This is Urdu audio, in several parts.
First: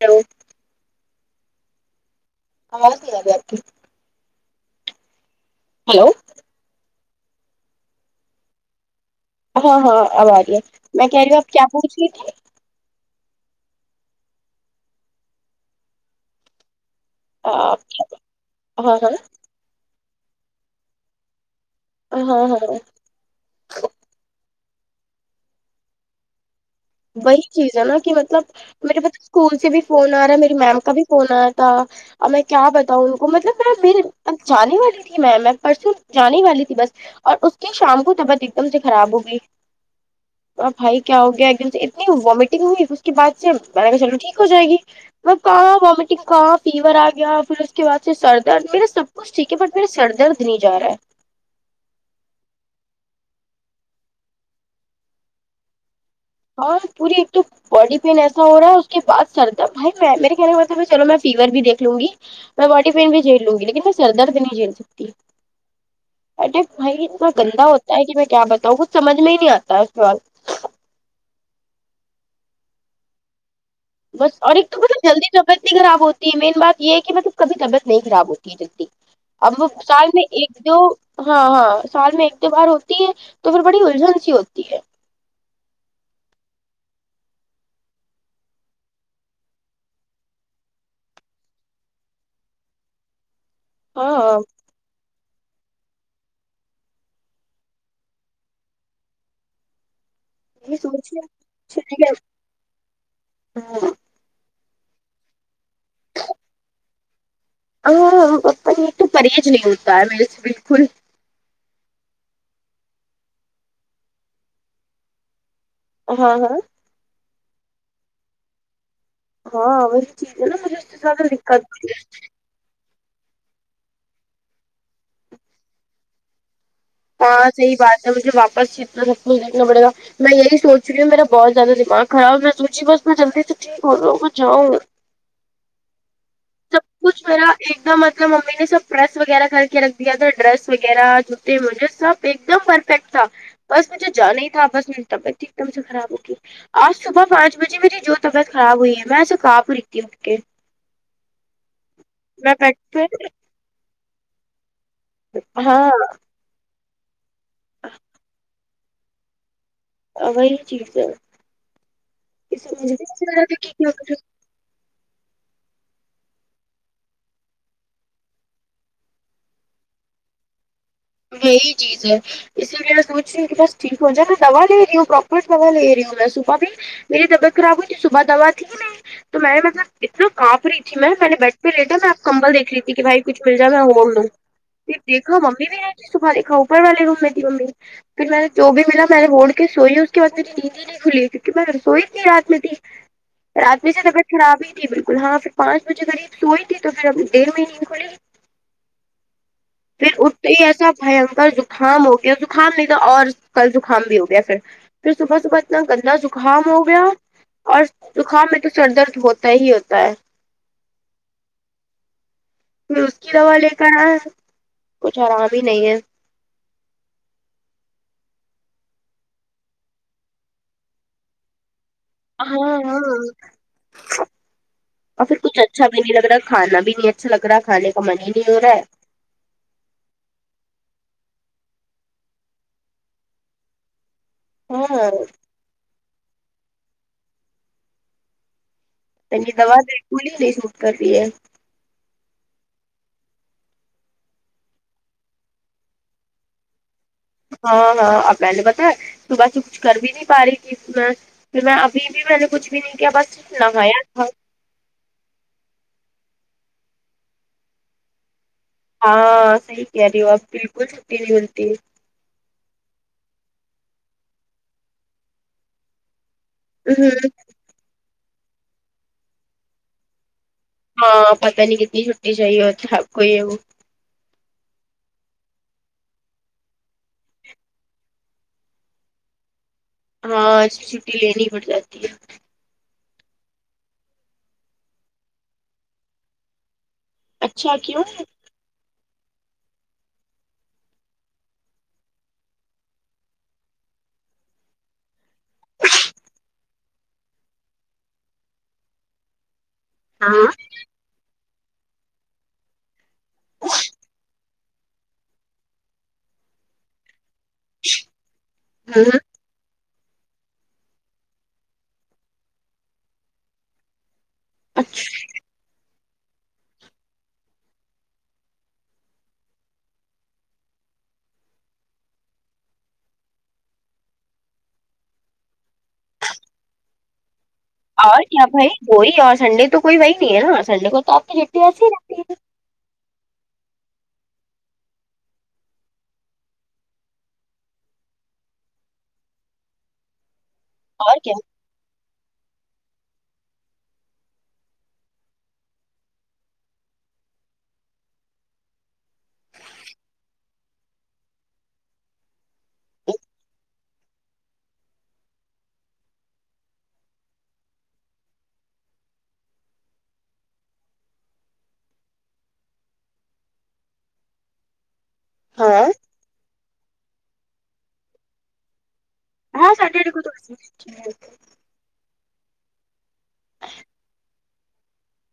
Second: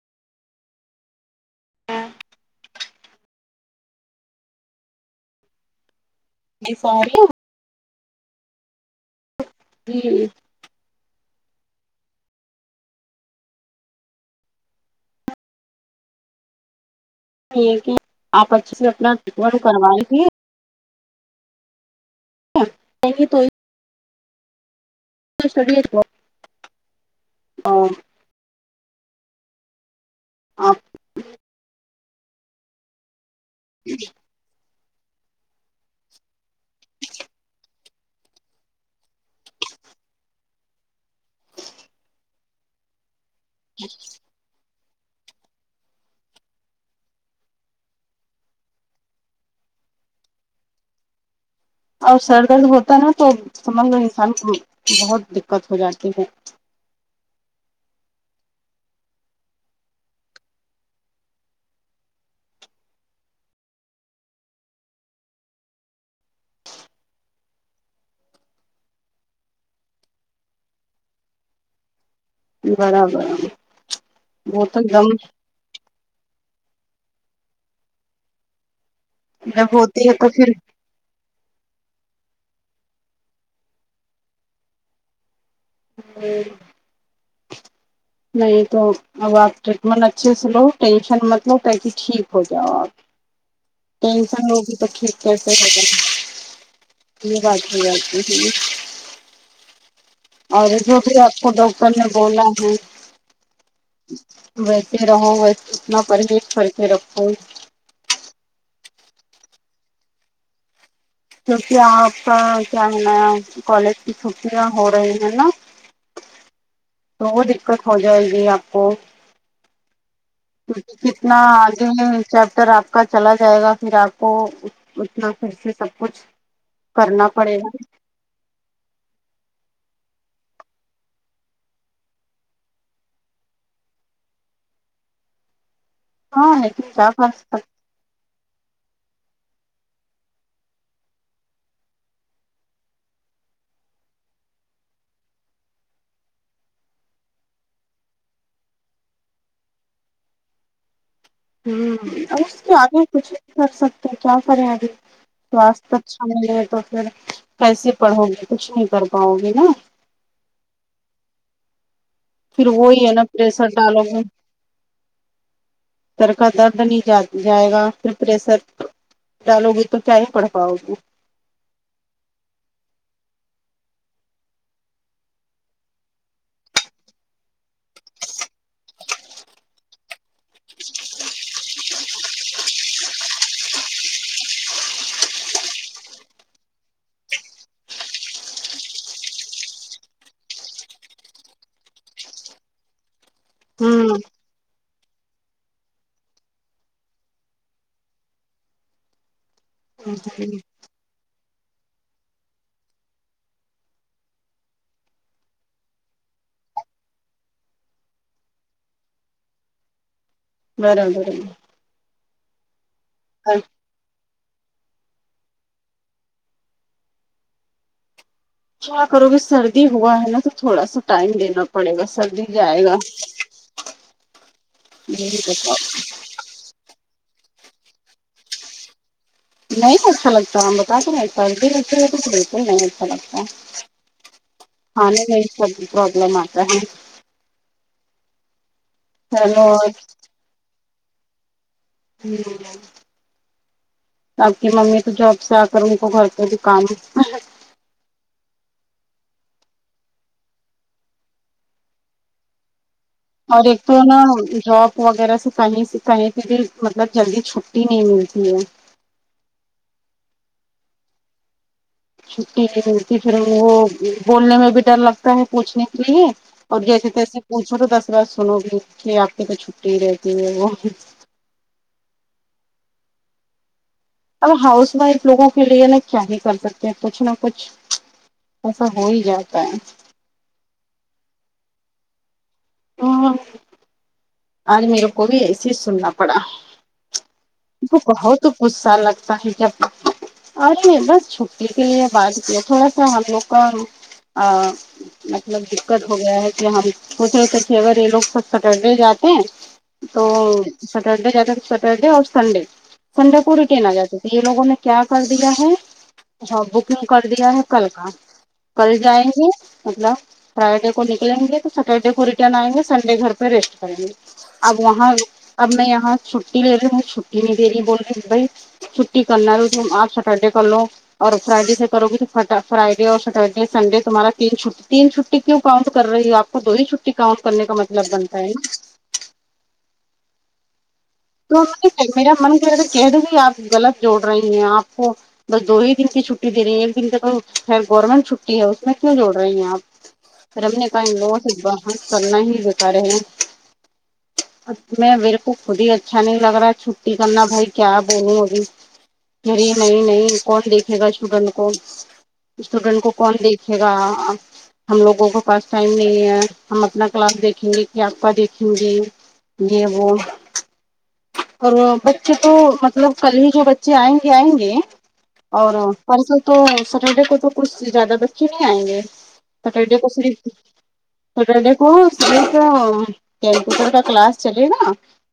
ہیلو جی آواز نہیں آ رہی آپ کی ہیلو جی فاریہ ہاں جی ہاں اب ا رہی ہے میں کہہ رہی ہوں آپ کیا پوچھ رہی تھی یہ ہاں کہ آپ اچھے سے ہاں اپنا ورک کر وایں گے ہاں ہاں نہیں تو [unintelligible] وہی چیز ہے نا کہ مطلب میرے بچے اسکول سے بھی فون آ رہا ہے میری آپ میم کا بھی فون آیا تھا اب میں کیا بتاؤ ان کو مطلب میں میر اب جانے والی تھی میں میں پرسوں جانے والی تھی بس اور اس کی شام کو طبیعت ایک دم سے خراب ہوگئی ا بھائی کیا ہو گیا ایک دن اتنی وامٹنگ ہوئی اس کے بعد سے میں نے کہا چلو ٹھیک ہو جائے گی وہ کہاں وامٹنگ کہاں فیور آ گیا پھر اس کے بعد سے سردر میرا سب کو چ ٹھیک ہے بٹ میرے سر درد نہیں جا رہا ہے اور سر درد ہوتا ہے نا تو سمجھلو انسان کو بہت دقت ہو جاتی ہے ہاں پوری ایک تو باڈی پین ایسا ہو رہا ہے اس کے بعد سر درد بھائی میں میرے کہنے کا مطلب ہے چلو میں فیور بھی دیکھ لوں گی میں باڈی پین بھی جھیل لوں گی لیکن میں سر درد نہیں جھیل سکتی ارے بھائی اتنا گندا ہوتا ہے کہ میں کیا بتاؤں کچھ سمجھ میں ہی نہیں آتا ہے سوال برابر بس اور ایک تو مطلب جلدی طبیعت نہیں خراب ہوتی ہے مین بات یہ ہے کہ مطلب کبھی طبیعت نہیں خراب ہوتی ہے جلدی اب جب ہوتی نسکان ہے میں تو پھر ایک جو ہاں ہاں سال میں ایک دو بار ہوتی ہے تو پھر بڑی الجھن سی ہوتی ہے ہ نہیں تو اب آپ ٹریٹمنٹ اچھے سے لو ٹینشن مت لو تاکہ ٹھیک ہو جاؤ آپ ہاں ٹینشن ہوگی تو ٹھیک کیسے ہوگی یہ بات ہو جاتی اور یہ جو سوچے بھی آپ کو ڈاکٹر نے بولا ہے ویسے رہو ویسے اتنا پرہیش کر کے رکھو ہاں یہ تو پرہز نہیں ہوتا ہے میرے سے بالکل کیونکہ آپ کا کیا ہونا کالج کی چھٹیاں ہو رہی ہیں نا ہاں ہاں تو وہ دقت ہو جائے گی آپ کو ہاں ا کتنا آگے چیپٹر آپ کا چلا جائے گا پھر آپ کو اتنا پھر سے سب کچھ کرنا ہاں پڑے صحی گا بات ہے مجھے واپس اتنا سب کچھ دیکھنا پڑے گا میں یہی سوچ رہی ہوں میرا بہت زیادہ دماغ خراب میں سوچی بس میں جلدی سے ٹھیک ہو جاوں میں جاؤں ہاں ہے جس کا قد اس میں ممی نے سب پریس وغیرہ کر کے رکھ دیا تھا ڈریس وغیرہ جوتے مجھے سب ایک دم پرفیکٹ تھا بس مجھے جانا ہی تھا بس میری طبیعت ہی ایک دم سے خراب ہوگی آج صبح پانچ بجے میری جو طبیعت خراب ہوئی ہے میں ایسے کاپ رہی تھی اٹھ کے ہ اب میں اس کے بیڈ اگے پہ کچھ نہیں کر سکتے کیا کریں ابھی ہاں سواست اچ ہمے تو پھر کیسے پڑھو گی کچھ نہیں کر پاؤ گی نا وہی چیز ہے پھر وہی ہے نا پریشر ڈالو [inaudible] گے سر کا درد نہیں جائے گا پھر پریسر ڈالو گی تو کیا ہی پڑ پاؤ گی یہی چیز ہے اسی لیے میں سوچ رہی ہوں کہ بس ٹھیک ہو جائے میں دوا لے رہی ہوں پراپر دوا لے رہی ہوں میں صبح بھی میری طبیعت خراب ہوئی تھی صبح دوا تھی نہیں تو میں مطلب اتنا کانپ رہی تھی میں میں نے بیڈ پر لیٹا میں آپ کمبل دیکھ رہی تھی کہ بھائی کچھ کمبل مل جائے میں کھول دوں پھر دیکھا ممی بھی نہیں تھی صبح دیکھا اوپر والے روم میں تھی ممی پھر میں نے جو بھی ملا میں نے اوڈھ کے سوئی اس کے بعد میری نیدی کھلی کیونکہ میں سوئی تھی رات میں تھی رات میں سے ہوں طبیعت خرابی تھی جی بالکل ہاں پھر پانچ بجے کاریب سوئی تھی تو پھر اب دیر میں نیند کھلیگی پھر اٹھتے ہی ایسا بھیانکر زکھام ہو گیا زکھام نہیں تھا اور کل زکھام بھی ہو گیا پھر پھر صبح صبح اتنا گندا زکھام ہو گیا اور زکھام میں تو سر درد ہوتا ہی ہوتا ہے برابر پھر اس کی دوا لے کر آیا کچھ آرام ہی نہیں ہے کیا کرو گے سردی ہوا ہے نا تو تھوڑا سا ٹائم دینا پڑے گا سر ہاں ہاں اور پھر یہی کچھ بتاؤ اچھا بھی نہیں لگ رہا کھانا بھی نہیں اچھا لگ رہا کھانے کا من ہی نہیں ہو رہا ہے نہیں اچھا لگتا ہم بتاتے نہ ایک بار نہیں [unintelligible] اچھے ل تو بالکل نہیں اچھا لگتا ہاں کھانے میں بھی سب پرابلم آتا ہے یہ چلو دوا اور بالکل ہی نہیں ش [unintelligible] وٹ کر رہی ہے ہوں آپ کی ممی تو جاب سے آ کر ان کو گھر پہ بھی کام ہے ہاں ہاں اپ پہلے بتا ہے صبح سے کچھ کر بھی نہیں پا رہی تھی اس میں پھر میں ابھی بھی میں نے کچھ بھی نہیں کیا بس اور ایک تو نہایا ہے نا تھا جاب وغیرہ سے کہیں سے کہیں سے بھی مطلب جلدی چھٹی نہیں ملتی ہے ہاو صحیح کہہ رہی ہو آپ بالکل چھٹی نہیں ملتی ہے چھٹی ہوتی پھر وہ بولنے میں بھی ڈر لگتا ہے پوچھنے کے لیے اور جیسے تیسے پوچھو تو دس بات سنو گی کہ آپ کی تو چھٹی ہی رہتی ہے وہ ہاں پتہ نہیں کتنی چھٹی چاہیے ہوتی ہے اپ کو یہ وہ اب ہاؤس وائف لوگوں کے لیے نا کیا ہی کر سکتے ہیں کچھ نہ کچھ ایسا ہو ہی جاتا ہے ہاں اس چھٹی لینی پڑ جاتی ہے ہاں آج میرے کو بھی ایسیچ سننا پڑا اچھا ان کو کیوں ہاں بہت غصہ لگتا ہے جب ارے ایک بار چھٹی کے لیے بات کیا تھوڑا سا ہم لوگ کا مطلب دقت ہو گیا ہے کہ ہم سوچے اگر یہ لوگ سب سٹرڈے جاتے ہیں تو ہاں سٹرڈے جاتا تھا سٹرڈے اور سنڈے سنڈے کو ریٹین آ جاتے یہ لوگوں نے کیا کر دیا ہے ہاں بکنگ کر دیا ہے کل کا کل جائیں گے مطلب فرائیڈے کو نکلیں گے تو سٹرڈے کو ریٹرن آئیں گے سنڈے گھر پہ ریسٹ کریں گے اب اچھا وہاں اب میں یہاں چھٹی لے رہی ہوں چھٹی نہیں دے رہی بول رہی بھائی چھٹی کرنا ہے تو تم آج سٹرڈے کر لو اور فرائیڈے سے کرو گی تو فرائیڈے اور سیٹرڈے سنڈے تمہارا تین چھٹی تین چھوٹی کیوں کاؤنٹ کر رہی ہو آپ دو ہی چھٹی کاؤنٹ کرنے کا مط اور کیا بھائی وہی اور سنڈے تو کوئی وہی نہیں ہے نا سنڈے کو تو اپ کی تو چھٹی ایسی ہی رہتی میرا ہے من کہرہا ہے کہہ دی آپ غلط جوڑ رہی ہیں آپ کو بس دو ہی دن کی چھٹی دے رہی ہیں ایک دن کے تو گورنمنٹ چھٹی ہے اس میں کیوں جوڑ رہی ہیں آپ رمنے کائ [unintelligible] اور لو کیا صبا کرنا ہی بتا رہے ہیں میں میرے کو خود ہی اچھا نہیں لگ رہا ہے چھٹی کرنا بھائی کیا بولوں ابھی نہیں نہیں کون دیکھے گا اسٹوڈنٹ کو اسٹوڈینٹ کو کون دیکھے گا ہم لوگوں کے پاس ٹائم نہیں ہے ہم اپنا کلاس دیکھیں گے کہ آپ کا دیکھیں گے یہ وہ اور وہ بچے تو مطلب کل ہی جو بچے آئیں گے آئیں گے اور ہاں پرسوں تو سٹرڈے کو تو کچھ زیادہ بچے نہیں آئیں گے ہاں سٹرڈے کو تو صرف ایسی ہی رہتی سٹرڈے کو سر تو کیپوٹر کا کلاس چلے گا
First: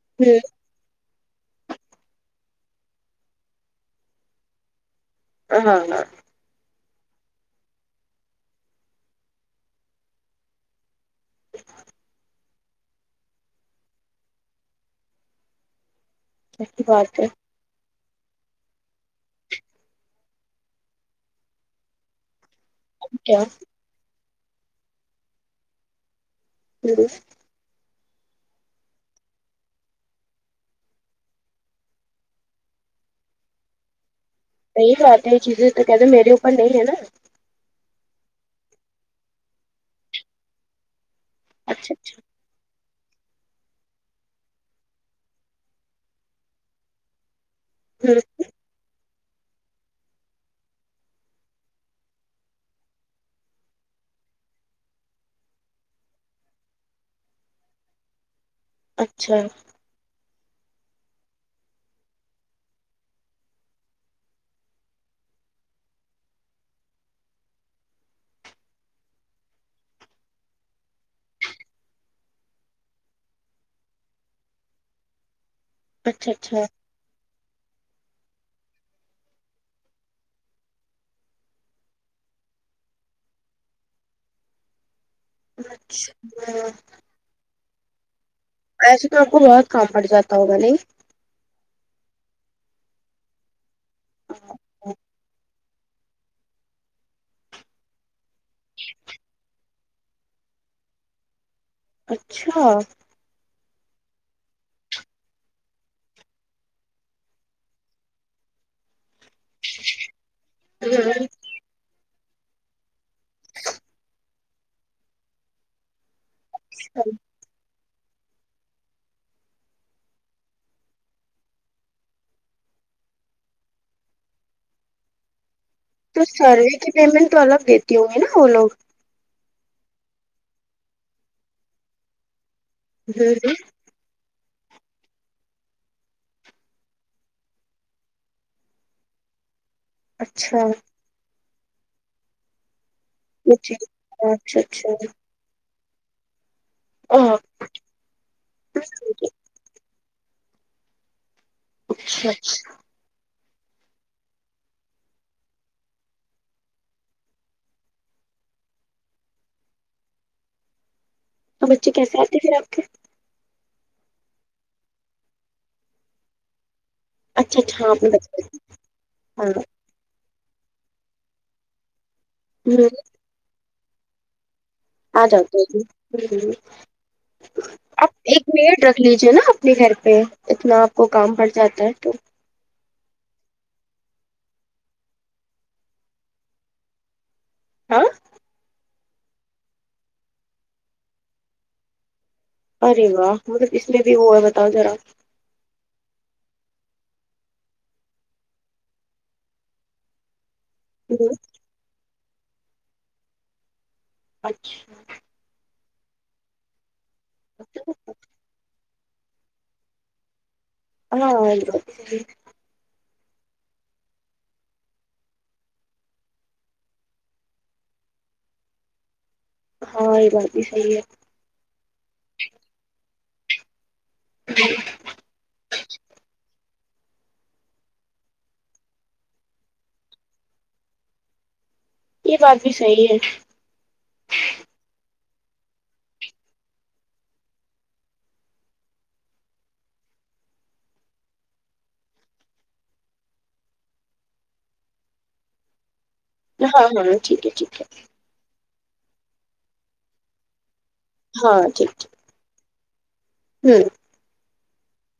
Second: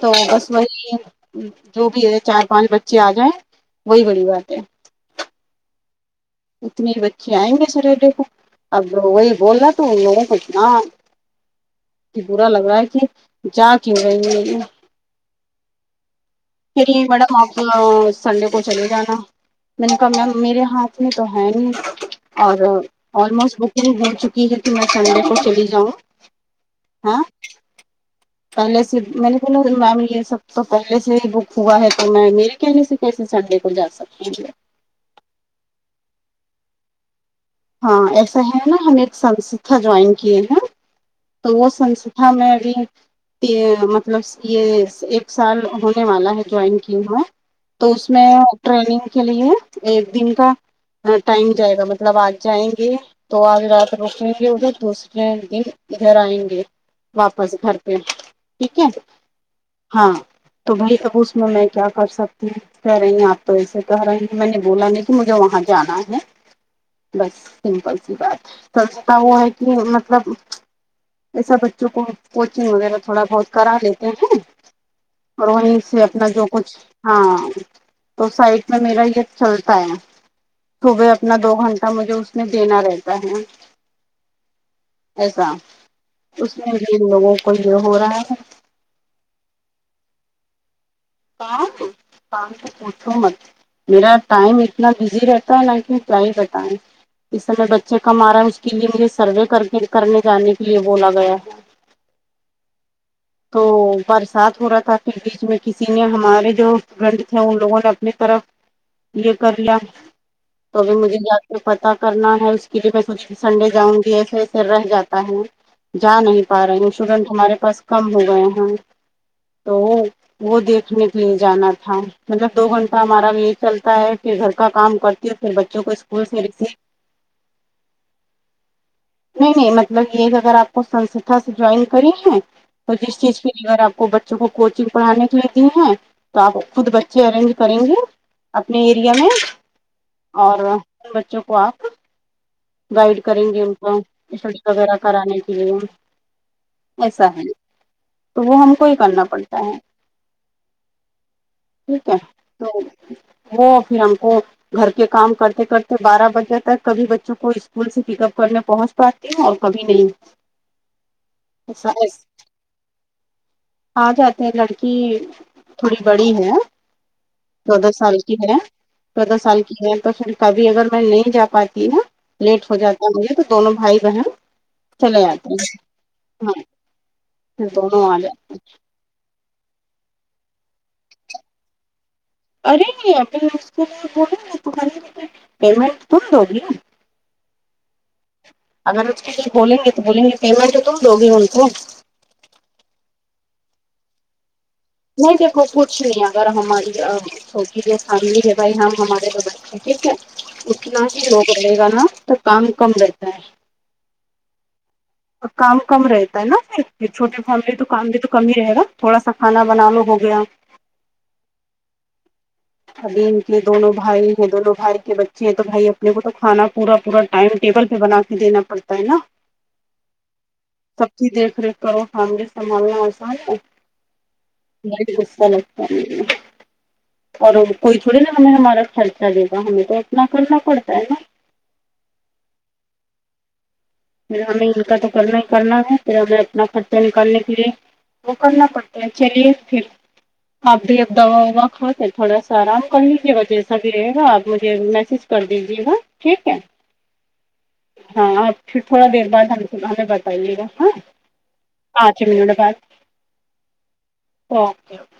تو ہے۔ بس وہی ہے جو بھی ہے چار پانچ بچے آ گئے وہی بڑی بات ہے ہاں ہاں اتنے بچے آئیں گے سٹرڈے کو اب وہی بول نہ تو ان لوگوں کونا برا لگ رہا ہے کہ جا کیوں رہی ہے یہ اچھی پھر یہ بات ہے میڈم آپ سنڈے کو چلے جانا میں نے کہا میم میرے ہاتھ اس میں تو ہے نہیں اور کیا آلموسٹ بک وہ ہو چکی ہے تو میں سنڈے کو چلی جاؤں ہاں پہلے سے میں نے بولا میم یہ سب تو پہلے سے ہی بک ہوا ہے تو میں میرے کہنے سے ویسے سنڈے کو جا سکتی ہوں میں صحیح بات ہے یہ چیزیں تو کہتے ہیں میرے اوپر نہیں ہے نا ہاں ایسا ہے نا ہم ایک سنستھا جوائن کیے ہیں نہ تو وہ اچھا سنستھا میں ابھی تی یہ مطلب یہ ایک سال ہونے والا ہے جوائن کی ہوں میں تو اس میں ٹریننگ کے لیے ایک دن کا ٹائم جائے گا مطلب آج جائیں گے تو آج رات رکیں گے ادھر دوسرے دن ادھر آئیں گے واپس گھر پہ ٹھیک ہے اچھا ہاں تو بھائی اب اس میں میں کیا کر سکتی ہوں کہہ رہی ہیں آپ تو ایسے کہہ رہی ہیں میں نے بولا نہیں کہ مجھے وہاں جانا ہے بس سمپل سی بات ہے سنستھا وہ ہے کہ مطلب ایسا بچوں کو کوچنگ وغیرہ تھوڑا بہت کرا لیتے ہیں اور وہیں سے اچھا اپنا اچھا جو اچھا کچھ ہاں تو سائیڈ میں میرا یہ چلتا ہے صبح اپنا دو گھنٹ تب مجھے اس میں دینا رہتا ہے ایسا اس اچھا میں بھی ان لوگوں کو یہ ہورہا ہے ایسے تو آپ کو بہت کام پڑ جاتا ہوگا نہیں کام کام تو پوچھو مت میرا ٹائم اتنا بزی رہتا ہے نہ کہ لا ئیں بتا ئیں اس سمے بچے کمارا ہے اس کے لیے مجھے سروے کر کے کرنے جانے کے لیے بولا گیا ہے اچھا تو برسات ہو رہا تھا پھر بیچ میں کسی سینئر ہمارے جو گنت ہے ان لوگوں نے اپنی طرف یہ کر لیا تو بھی مجھے اچھا یاد تو پتہ کرنا ہے اس کے لیے میں سوچ رہی تھی سنڈے جاؤں گی ایسے ایسے رہ جاتا ہے نا جا نہیں پا رہے ہیں اسٹوڈنٹ ہمارے پاس کم ہو گئے ہیں تو وہ وہ دیکھنے کے لیے جانا تھا مطلب دو گھنٹہ ہمارا یہی چلتا ہے کہ گھر کا کام کر کے پھر بچوں کو اسک تو سروے کی پیمنٹ تو الگ دیتی ہوں گی نا وہ لوگ نہیں نہیں مطلب یہ کہ اگر آپ کو سنستھا سے جوائن کری ہے تو جس ہوں چیز کے ہوں لیے اگر آپ کو بچ بچوں کو کوچنگ پڑھانے کے لیے دی ہیں تو آپ خود بچے ارینج کریں گے اپنے ایریا میں اور اچھا بچوں کو آپ گائیڈ کریںنگے جی کو اچھا اسٹڈی اچھا وغیرہ کرانے کے لیے ایسا اوہ، ہے تو وہ ہم کو ہی کرنا پڑتا ہے ٹھیک ہے اچھا تو اچھا وہ پھر ہم کو گھر کے کام کرتے کرتے بارہ بجے تک کبھی بچوں کو اسکول سے پک اپ کرنے پہنچ پاتی ہوں اور کبھی نہیں تو ایسا بچے کیسے ایس آتے پھر آپ کے آ جاتے ہیں لڑکی تھوڑی بڑی ہے اچھا اچھا چودہ ہاں آپ نے سال کی بتایا ہے چودہ ہاں سال کی ہے تو پھر کبھی اگر میں نہیں جا پاتی ہوں لیٹ ہو ہوں جاتا مجھے تو دونوں بھائی بہن چلے آ آتے جاتے ہیں پھر ہوں ہاں پھر دونوں آپ آ جاتے ایک میڈ رکھ لیجیے نا اپنے گھر پہ اتنا آپ کو کام پڑ جاتا ہے تو ارے اپن نے اس کو بول بولا نہ پیمنٹ تم دوگی نا ہاں اگر اس کے کچھ بولیں گے تو بولیں گے پیمنٹ تو تم دو گے نہ ان کو ارے واہ مطلب اس میں بھی وہ ہے بتاؤ ذرا نہیں دیکھو کچھ نہیں اگر ہماری آ اسکی جو فیملی لگای ہے ہمارے دو بچےٹھیک ہے لوگ ہی ہوں روک رہے گا نا تو کام کم رہتا ہے اچھا کام کم رہتا ہے نا پھر یہ چھوٹی فیملی ہے تو کام بھی تو کم ہی رہے گا تھوڑا سا کھانا بنا لو ہو گیا ہاں یہ بات بھی صحیح ہے [unintelligible] ابھی ان کے دونوں بھائی ہیں دونوں بھائی کے بچے ہیں تو بھائی اپنے کو تو کھانا پورا پورا ٹائم ٹیبل پہ بنا دینا پڑتا ہے نا ہاں یہ بات [unintelligible] سب کی دیکھ ریکھ کرو فیملی سنبھالنا آسان ہے بھائی ایسا لگتا نہیں ہے اور کوئی تھوڑی نا ہمیں ہمارا خرچہ دے گا ہمیں تو اپنا کرنا پڑتا ہے نا یہ بات بھی صحیح ہے پھر ہمیں ان کا تو کرنا ہی کرنا ہے پھر ہمیں اپنا خرچہ نکالنے کے لیے وہ کرنا پڑتا ہے چلیے پھر آپ بھی اب دوا ووا کھا کے تھوڑا سا آرام کر لیجیے گا جیسا بھی رہے گا آپ مجھے میسج کر دیجیے گا ٹھیک ہے ہاں ہاں ٹھیک ہے ٹھیک ہے ہاں آپ پھر تھوڑا دیر بعد ہم ہمیں بتائیے گا ہاں ہاں ٹھیک ٹھیک [unintelligible] ہوں [unintelligible] وہ آپکے ہیں